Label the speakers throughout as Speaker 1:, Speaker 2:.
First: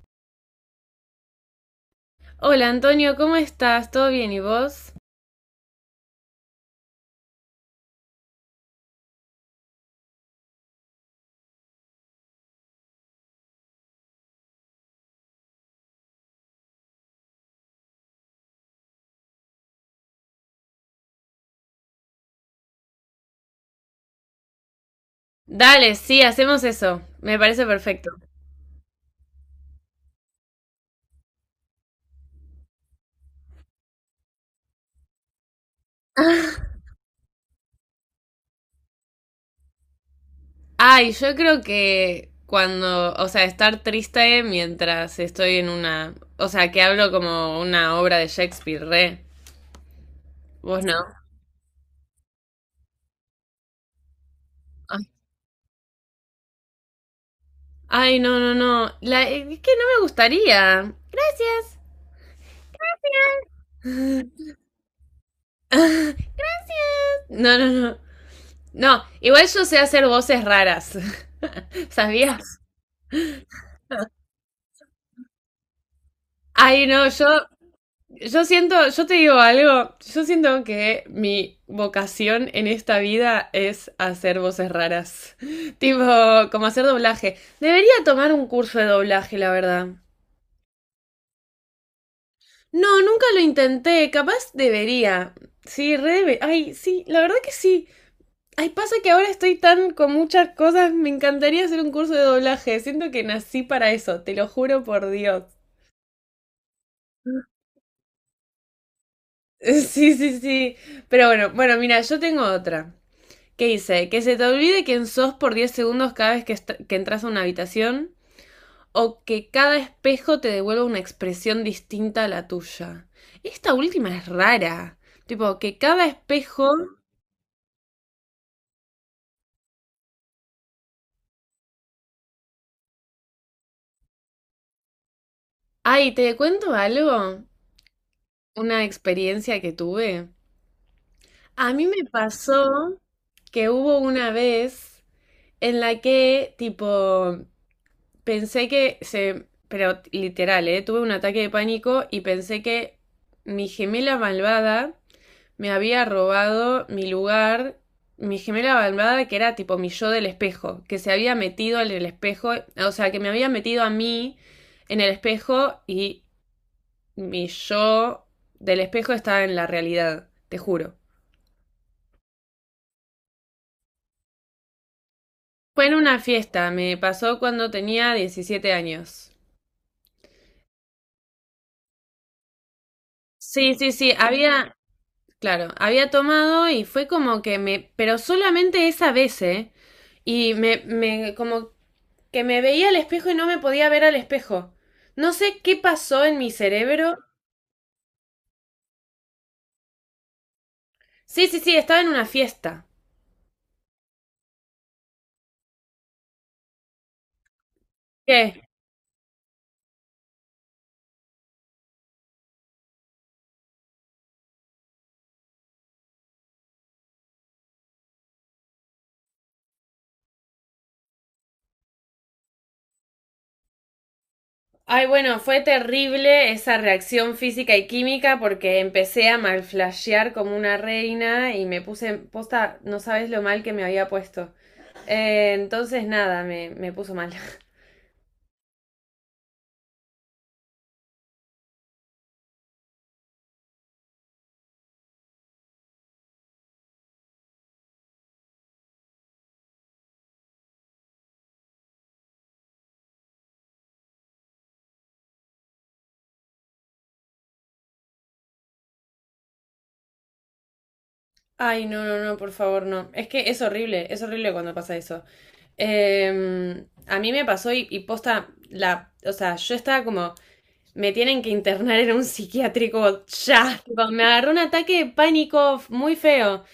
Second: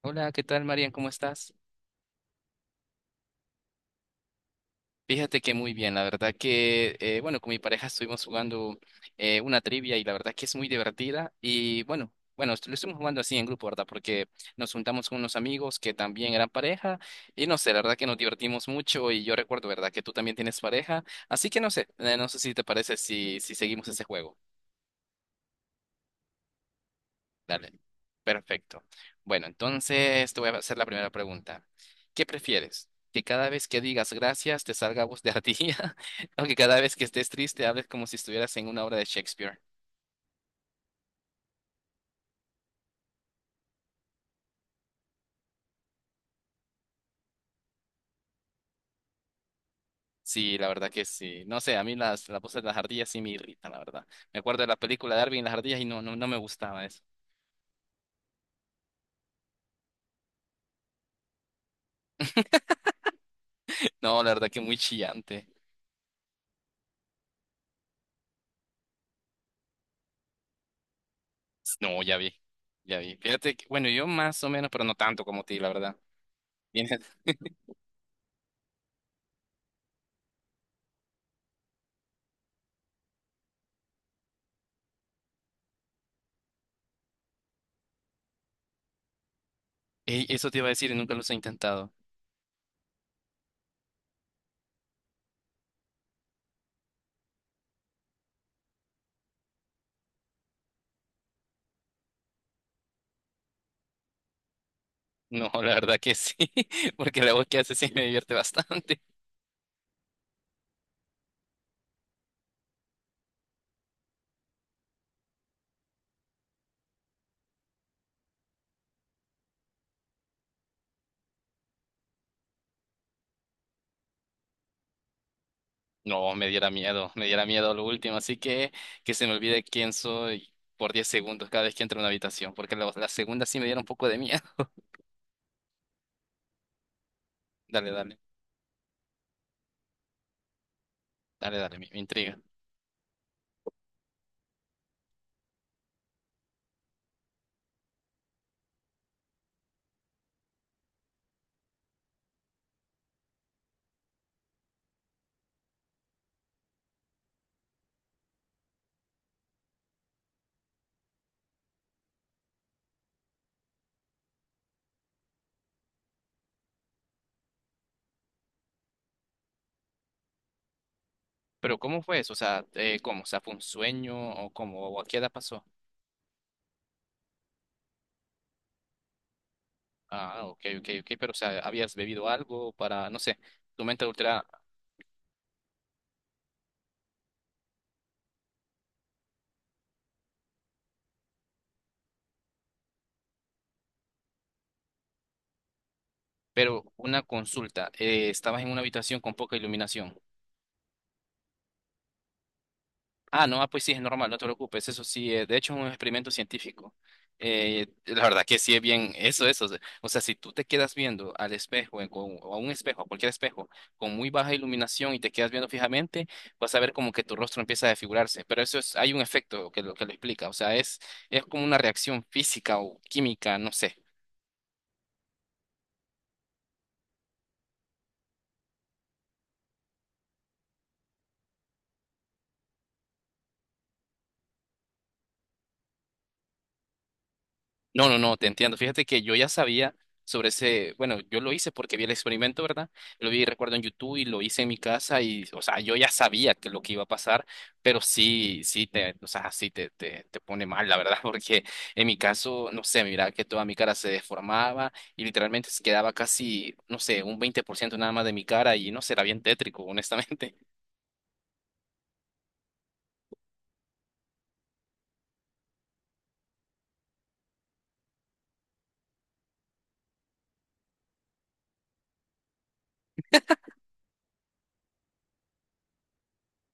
Speaker 1: Hola, ¿qué tal, Marian? ¿Cómo estás?
Speaker 2: Hola Antonio, ¿cómo estás? ¿Todo bien y vos?
Speaker 1: Fíjate que muy bien, la verdad que, bueno, con mi pareja estuvimos jugando una trivia y la verdad que es muy divertida y bueno, lo estuvimos jugando así en grupo, ¿verdad? Porque nos juntamos con unos amigos que también eran pareja y no sé, la verdad que nos divertimos mucho y yo recuerdo, ¿verdad? Que tú también tienes pareja, así que no sé, no sé si te parece si seguimos ese juego.
Speaker 2: Dale, sí, hacemos eso. Me parece
Speaker 1: Dale.
Speaker 2: perfecto.
Speaker 1: Perfecto. Bueno, entonces te voy a hacer la primera pregunta. ¿Qué prefieres? ¿Que cada vez que digas gracias te salga voz de ardilla? ¿O que cada vez que estés triste hables como si estuvieras en una obra de Shakespeare?
Speaker 2: Ay, yo creo que cuando, o sea, estar triste mientras estoy en una, o sea, que hablo como una obra de Shakespeare, re.
Speaker 1: Sí, la
Speaker 2: Vos
Speaker 1: verdad que
Speaker 2: no.
Speaker 1: sí. No sé, a mí las voces de las ardillas sí me irritan, la verdad. Me acuerdo de la
Speaker 2: Ay,
Speaker 1: película de Darwin y las ardillas y no, no, no me gustaba eso.
Speaker 2: ay, no, no, no. La, es que no me gustaría. Gracias.
Speaker 1: No, la verdad que muy chillante.
Speaker 2: No, no, no. No, igual yo sé hacer voces raras.
Speaker 1: No, ya vi,
Speaker 2: ¿Sabías?
Speaker 1: ya vi. Fíjate que, bueno, yo más o menos, pero no tanto como ti, la verdad.
Speaker 2: Ay,
Speaker 1: Tienes-
Speaker 2: no, Yo siento, yo te digo algo, yo siento que mi vocación en esta vida es hacer voces raras, tipo como hacer doblaje. Debería tomar un curso de doblaje, la verdad.
Speaker 1: Ey, eso te iba a decir y nunca los he intentado.
Speaker 2: No, nunca lo intenté, capaz debería. Sí, ay, sí, la verdad que sí. Ay, pasa que ahora estoy tan con muchas cosas, me encantaría hacer un curso de doblaje, siento que nací para eso, te lo juro por Dios.
Speaker 1: No, la verdad que sí, porque la voz que hace sí me divierte bastante.
Speaker 2: Sí, sí, sí. Pero bueno, bueno, mira, yo tengo otra. ¿Qué dice? Que se te olvide quién sos por 10 segundos cada vez que, que entras a una habitación o que cada espejo te devuelva una expresión distinta a la tuya. Esta última es rara. Tipo, que cada
Speaker 1: No,
Speaker 2: espejo...
Speaker 1: me diera miedo lo último, así que se me olvide quién soy por 10 segundos cada vez que entro a una habitación, porque la segunda sí me diera un poco de miedo.
Speaker 2: Ay, ¿te cuento algo?
Speaker 1: Dale, dale,
Speaker 2: Una experiencia que tuve.
Speaker 1: dale,
Speaker 2: A
Speaker 1: dale,
Speaker 2: mí
Speaker 1: me
Speaker 2: me
Speaker 1: intriga.
Speaker 2: pasó que hubo una vez en la que, tipo, pensé que se... Pero literal, ¿eh? Tuve un ataque de pánico y pensé que mi gemela malvada me había robado mi lugar, mi gemela malvada, que era tipo mi yo del espejo, que se había metido en el espejo, o sea, que me había metido a mí en el espejo y mi yo del espejo estaba en la realidad, te juro.
Speaker 1: Pero ¿cómo fue eso? O sea, ¿cómo? O sea, ¿fue un sueño o cómo? ¿O a qué edad pasó?
Speaker 2: Fue en una fiesta, me pasó cuando tenía 17 años.
Speaker 1: Ah, ok, ok, ok, pero o sea, ¿habías bebido algo para, no sé,
Speaker 2: Sí,
Speaker 1: tu
Speaker 2: sí,
Speaker 1: mente
Speaker 2: sí,
Speaker 1: adulterada?
Speaker 2: había, claro, había tomado y fue como que me, pero solamente esa vez, ¿eh? Y como que me veía al espejo y no me podía ver al espejo. No sé qué pasó en mi
Speaker 1: Pero
Speaker 2: cerebro.
Speaker 1: una consulta, ¿estabas en una habitación con poca iluminación?
Speaker 2: Sí, sí, sí, estaba en una fiesta.
Speaker 1: Ah, no, ah, pues sí, es normal, no te preocupes. Eso sí, de hecho es un experimento científico. La verdad que
Speaker 2: ¿Qué?
Speaker 1: sí es bien, eso, eso. O sea, si tú te quedas viendo al espejo, o a un espejo, a cualquier espejo, con muy baja iluminación y te quedas viendo fijamente, vas a ver como que tu rostro empieza a desfigurarse. Pero eso es, hay un efecto que lo explica. O sea, es como una reacción física o química, no sé.
Speaker 2: Ay, bueno, fue terrible esa reacción física y química porque empecé a malflashear como una reina y me puse posta, no sabes lo mal que me había puesto. Entonces nada, me puso mal.
Speaker 1: No, no, no, te entiendo. Fíjate que yo ya sabía sobre ese, bueno, yo lo hice porque vi el experimento, ¿verdad? Lo vi, recuerdo, en YouTube y lo hice en mi casa y, o sea, yo ya sabía que lo que iba a pasar, pero sí, sí te, o sea, sí te, te pone mal, la verdad, porque en mi caso, no sé, mira que toda mi cara se deformaba y literalmente se quedaba casi, no sé, un 20% nada más de mi cara y no sé, era bien tétrico, honestamente.
Speaker 2: Ay, no, no, no, por favor, no. Es que es horrible cuando pasa eso. A mí me pasó y posta, la, o sea, yo estaba como me tienen que internar en un psiquiátrico ya. Tipo, me agarró un ataque de pánico muy feo.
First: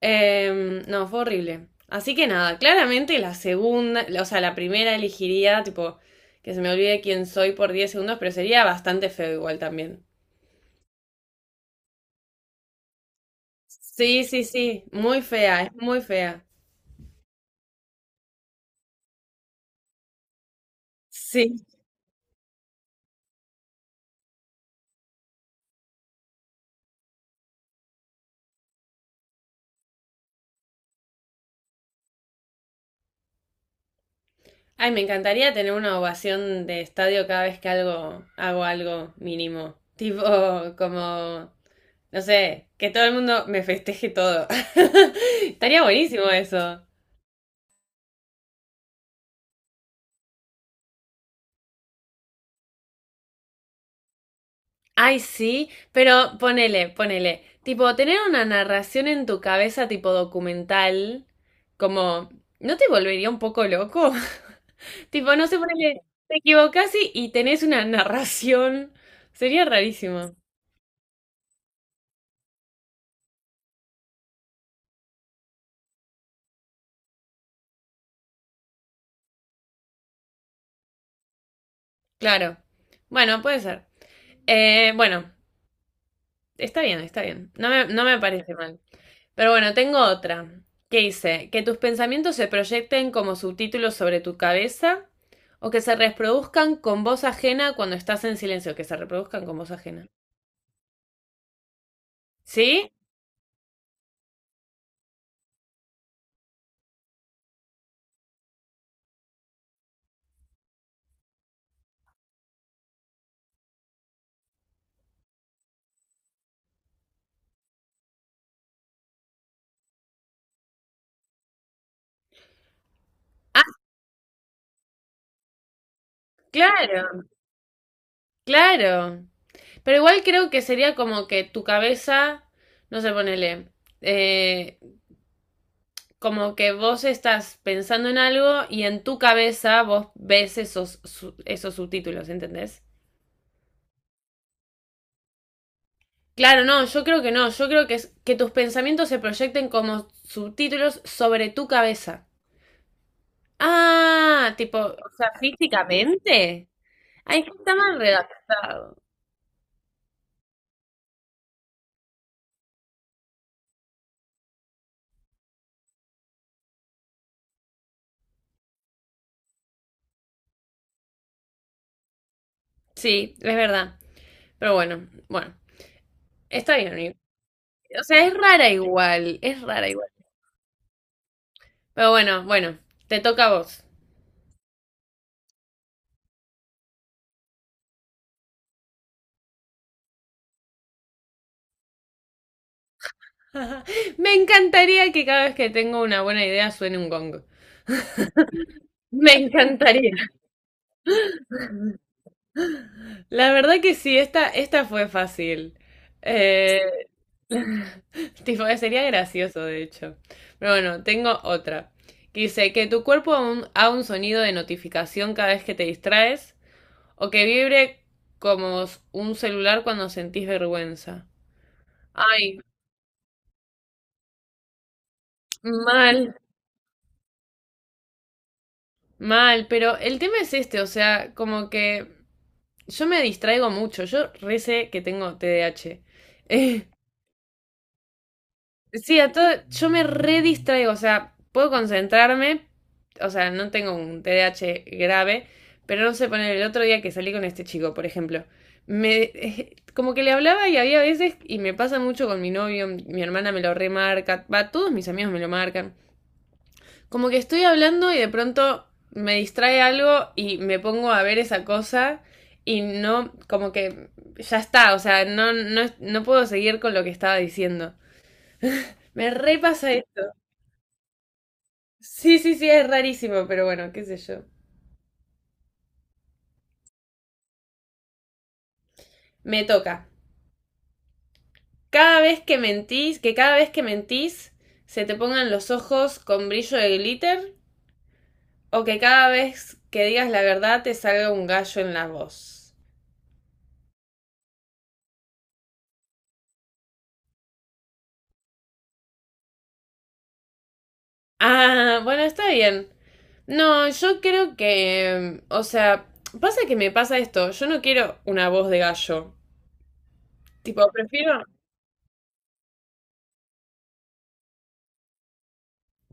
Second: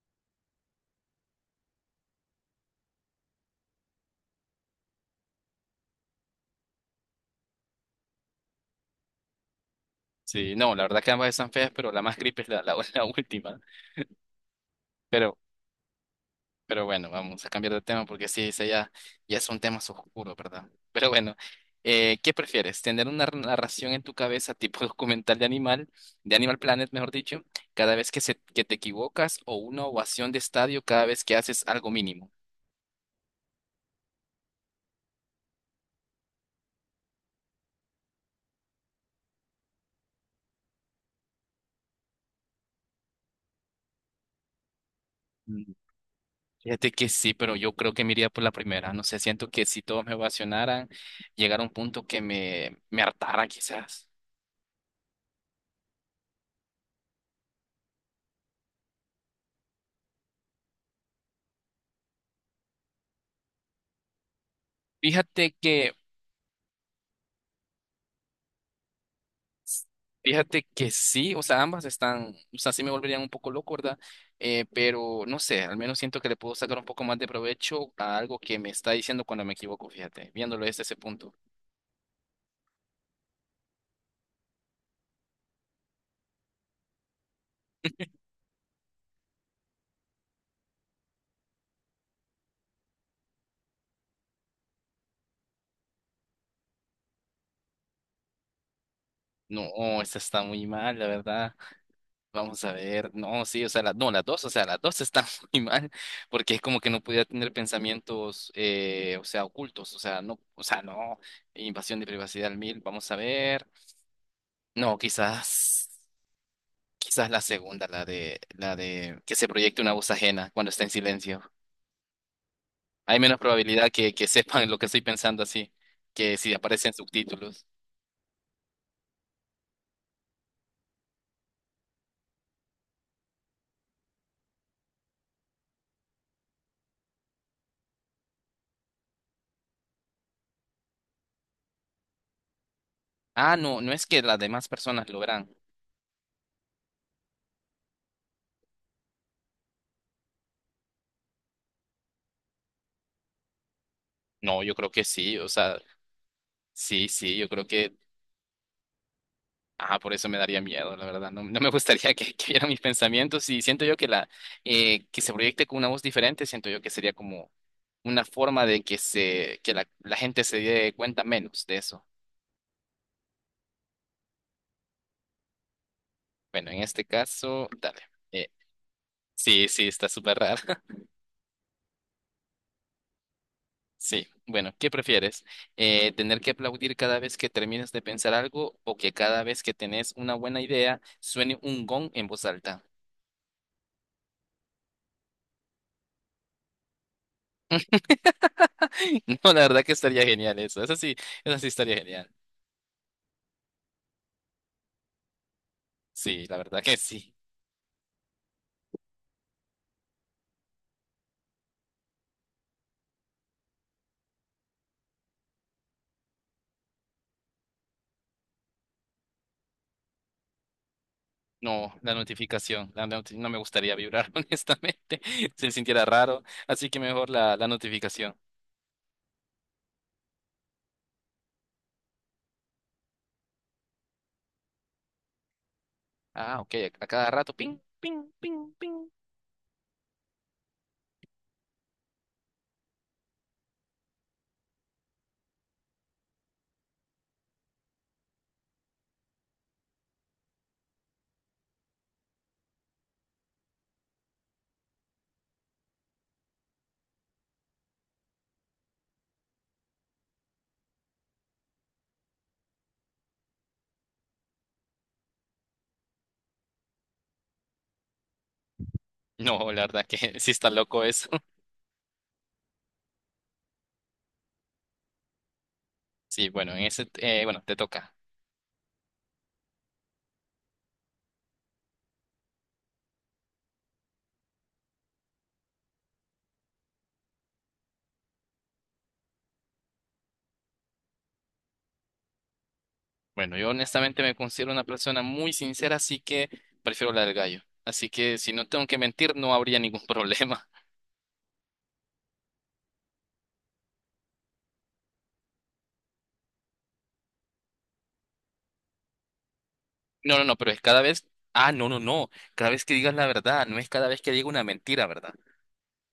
Speaker 2: No, fue horrible. Así que nada, claramente la segunda, o sea, la primera elegiría, tipo, que se me olvide quién soy por 10 segundos, pero sería bastante feo igual también.
Speaker 1: Sí, no, la verdad que ambas están feas, pero la más creepy es la la última.
Speaker 2: Sí, sí, sí, muy
Speaker 1: Pero
Speaker 2: fea, es muy fea.
Speaker 1: Pero bueno, vamos a cambiar de tema porque sí, ya es un tema oscuro, ¿verdad? Pero bueno,
Speaker 2: Sí.
Speaker 1: ¿qué prefieres? ¿Tener una narración en tu cabeza tipo documental de Animal Planet, mejor dicho, cada vez que, que te equivocas o una ovación de estadio cada vez que haces algo mínimo?
Speaker 2: Ay, me encantaría tener una ovación de estadio cada vez que hago algo mínimo. Tipo, como no sé, que todo el mundo me festeje todo.
Speaker 1: Mm,
Speaker 2: Estaría buenísimo eso.
Speaker 1: Fíjate que sí, pero yo creo que me iría por la primera. No sé, siento que si todos me ovacionaran, llegar a un punto que me hartara quizás.
Speaker 2: Ay, sí, pero ponele, ponele. Tipo, tener una narración en tu cabeza tipo documental, como, ¿no te volvería un poco loco? Tipo, no
Speaker 1: Fíjate
Speaker 2: sé,
Speaker 1: que
Speaker 2: ponele, te equivocás y tenés una narración. Sería rarísimo.
Speaker 1: Fíjate que sí, o sea, ambas están, o sea, sí me volverían un poco loco, ¿verdad? Pero no sé, al menos siento que le puedo sacar un poco más de provecho a algo que me está diciendo cuando me equivoco, fíjate, viéndolo desde ese punto.
Speaker 2: Claro. Bueno, puede ser. Bueno, está bien, está bien. No me, no me parece mal. Pero bueno, tengo otra. ¿Que dice? Que tus pensamientos se proyecten como subtítulos sobre tu cabeza o que se reproduzcan con voz ajena cuando estás en silencio, que se reproduzcan con voz
Speaker 1: No,
Speaker 2: ajena.
Speaker 1: esta está muy mal, la verdad. Vamos a
Speaker 2: ¿Sí?
Speaker 1: ver, no, sí, o sea, no, las dos, o sea, las dos están muy mal, porque es como que no podía tener pensamientos, o sea, ocultos, o sea, no, invasión de privacidad al mil, vamos a ver. No, quizás. Quizás la segunda, la de que se proyecte una voz ajena cuando está en silencio. Hay menos
Speaker 2: Ah,
Speaker 1: probabilidad que sepan lo que estoy pensando así, que si aparecen
Speaker 2: claro,
Speaker 1: subtítulos.
Speaker 2: claro. Pero igual creo que sería como que tu cabeza, no sé, ponele, eh, como que vos estás pensando en algo y en tu cabeza vos ves esos, esos subtítulos, ¿entendés?
Speaker 1: Ah, no, no es que las demás personas lo verán.
Speaker 2: Claro, no, yo creo que no. Yo creo que es que tus pensamientos se proyecten como subtítulos sobre tu cabeza. Ah,
Speaker 1: No, yo
Speaker 2: tipo,
Speaker 1: creo que
Speaker 2: o sea,
Speaker 1: sí, o sea,
Speaker 2: físicamente.
Speaker 1: sí, sí,
Speaker 2: Ay, es
Speaker 1: yo
Speaker 2: que
Speaker 1: creo
Speaker 2: está
Speaker 1: que,
Speaker 2: mal redactado.
Speaker 1: ah, por eso me daría miedo, la verdad. No, no me gustaría que vieran mis pensamientos y siento yo que la, que se proyecte con una voz diferente, siento yo que sería como una forma de que que la gente se dé cuenta menos de eso.
Speaker 2: Sí, es verdad. Pero bueno, bueno,
Speaker 1: Bueno,
Speaker 2: está
Speaker 1: en
Speaker 2: bien,
Speaker 1: este
Speaker 2: amigo.
Speaker 1: caso, dale.
Speaker 2: O sea, es rara igual, es
Speaker 1: Sí, sí,
Speaker 2: rara
Speaker 1: está
Speaker 2: igual.
Speaker 1: súper raro.
Speaker 2: Pero bueno, bueno, te toca a vos.
Speaker 1: Sí, bueno, ¿qué prefieres? ¿Tener que aplaudir cada vez que termines de pensar algo o que cada vez que tenés una buena idea suene un gong en voz alta?
Speaker 2: Me encantaría que cada vez que tengo una buena idea suene un gong. Me
Speaker 1: No, la verdad que
Speaker 2: encantaría.
Speaker 1: estaría genial eso. Eso sí estaría genial.
Speaker 2: La verdad que sí, esta fue fácil.
Speaker 1: Sí, la
Speaker 2: Eh,
Speaker 1: verdad que sí.
Speaker 2: tipo, sería gracioso, de hecho. Pero bueno, tengo otra. Que dice que tu cuerpo haga un sonido de notificación cada vez que te distraes o que vibre como un celular cuando sentís vergüenza.
Speaker 1: No, la
Speaker 2: Ay,
Speaker 1: notificación, la noti- no me gustaría vibrar, honestamente. Se sintiera
Speaker 2: mal,
Speaker 1: raro, así que mejor la notificación.
Speaker 2: mal, pero el tema es este, o sea, como que yo me distraigo mucho, yo recé que tengo TDAH
Speaker 1: Ah, ok, a cada rato, ping, ping.
Speaker 2: Sí, a todo, yo me redistraigo, o sea, puedo concentrarme, o sea, no tengo un TDAH grave, pero no sé poner el otro día que salí con este chico, por ejemplo. Me, Como que le hablaba y había veces, y me pasa mucho con mi novio, mi hermana me lo remarca, va, todos mis amigos me lo marcan. Como que estoy hablando y de pronto me distrae algo y me pongo a ver esa cosa y no, como que ya está, o sea, no, no, no puedo seguir con lo que estaba diciendo. Me
Speaker 1: No, la
Speaker 2: repasa.
Speaker 1: verdad que sí está loco eso.
Speaker 2: Sí, sí, sí, es rarísimo, pero bueno, qué sé yo.
Speaker 1: Sí, bueno, en ese, bueno, te toca.
Speaker 2: Me toca. Cada vez que mentís, que cada vez que mentís se te pongan los ojos con brillo de glitter o que cada vez que digas la verdad te salga un gallo en la voz.
Speaker 1: Bueno, yo honestamente me considero una persona muy sincera, así que prefiero la del gallo. Así que si no tengo que mentir, no habría ningún problema.
Speaker 2: Ah, bueno, está bien. No, yo creo que, o sea, pasa que me pasa esto, yo no quiero una voz de gallo.
Speaker 1: No, no, no, pero es
Speaker 2: Tipo,
Speaker 1: cada vez.
Speaker 2: prefiero,
Speaker 1: Ah, no, no, no. Cada vez que digas la verdad, no es cada vez que diga una mentira, ¿verdad?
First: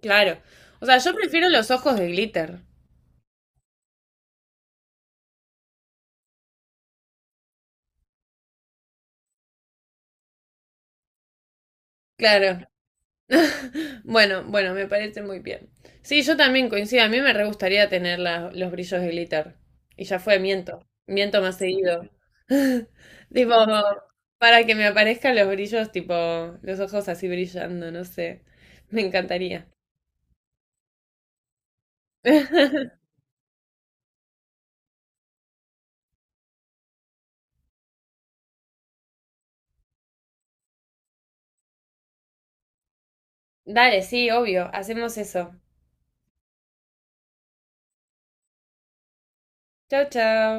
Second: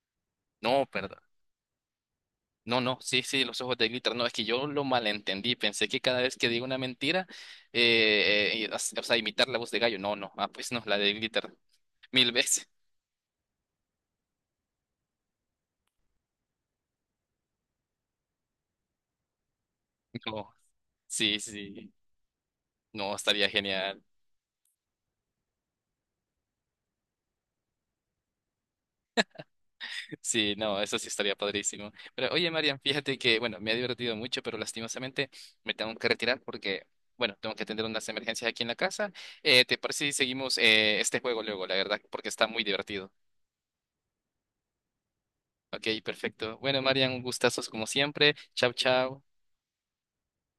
Speaker 2: claro.
Speaker 1: No,
Speaker 2: O sea, yo
Speaker 1: perdón.
Speaker 2: prefiero los ojos de glitter.
Speaker 1: No, no, sí, sí, los ojos de glitter. No, es que yo lo malentendí. Pensé que cada vez que digo una mentira, o sea, imitar la voz de gallo. No, no. Ah, pues no, la de glitter. Mil
Speaker 2: Claro.
Speaker 1: veces.
Speaker 2: Bueno, bueno, me parece muy bien. Sí, yo también coincido. A mí me re gustaría tener los brillos de glitter. Y ya fue,
Speaker 1: No,
Speaker 2: miento.
Speaker 1: sí,
Speaker 2: Miento más
Speaker 1: sí.
Speaker 2: seguido.
Speaker 1: No, estaría
Speaker 2: Tipo,
Speaker 1: genial.
Speaker 2: para que me aparezcan los brillos, tipo, los ojos así brillando, no sé. Me encantaría.
Speaker 1: Sí, no, eso sí estaría padrísimo. Pero oye, Marian, fíjate que, bueno, me ha divertido mucho, pero lastimosamente me tengo que retirar porque, bueno, tengo que atender unas emergencias aquí en la casa. ¿Te parece si seguimos este juego luego, la verdad? Porque está muy divertido.
Speaker 2: Dale, sí, obvio. Hacemos eso.
Speaker 1: Ok, perfecto. Bueno, Marian, un gustazo como siempre. Chao, chao.
Speaker 2: Chao, chao.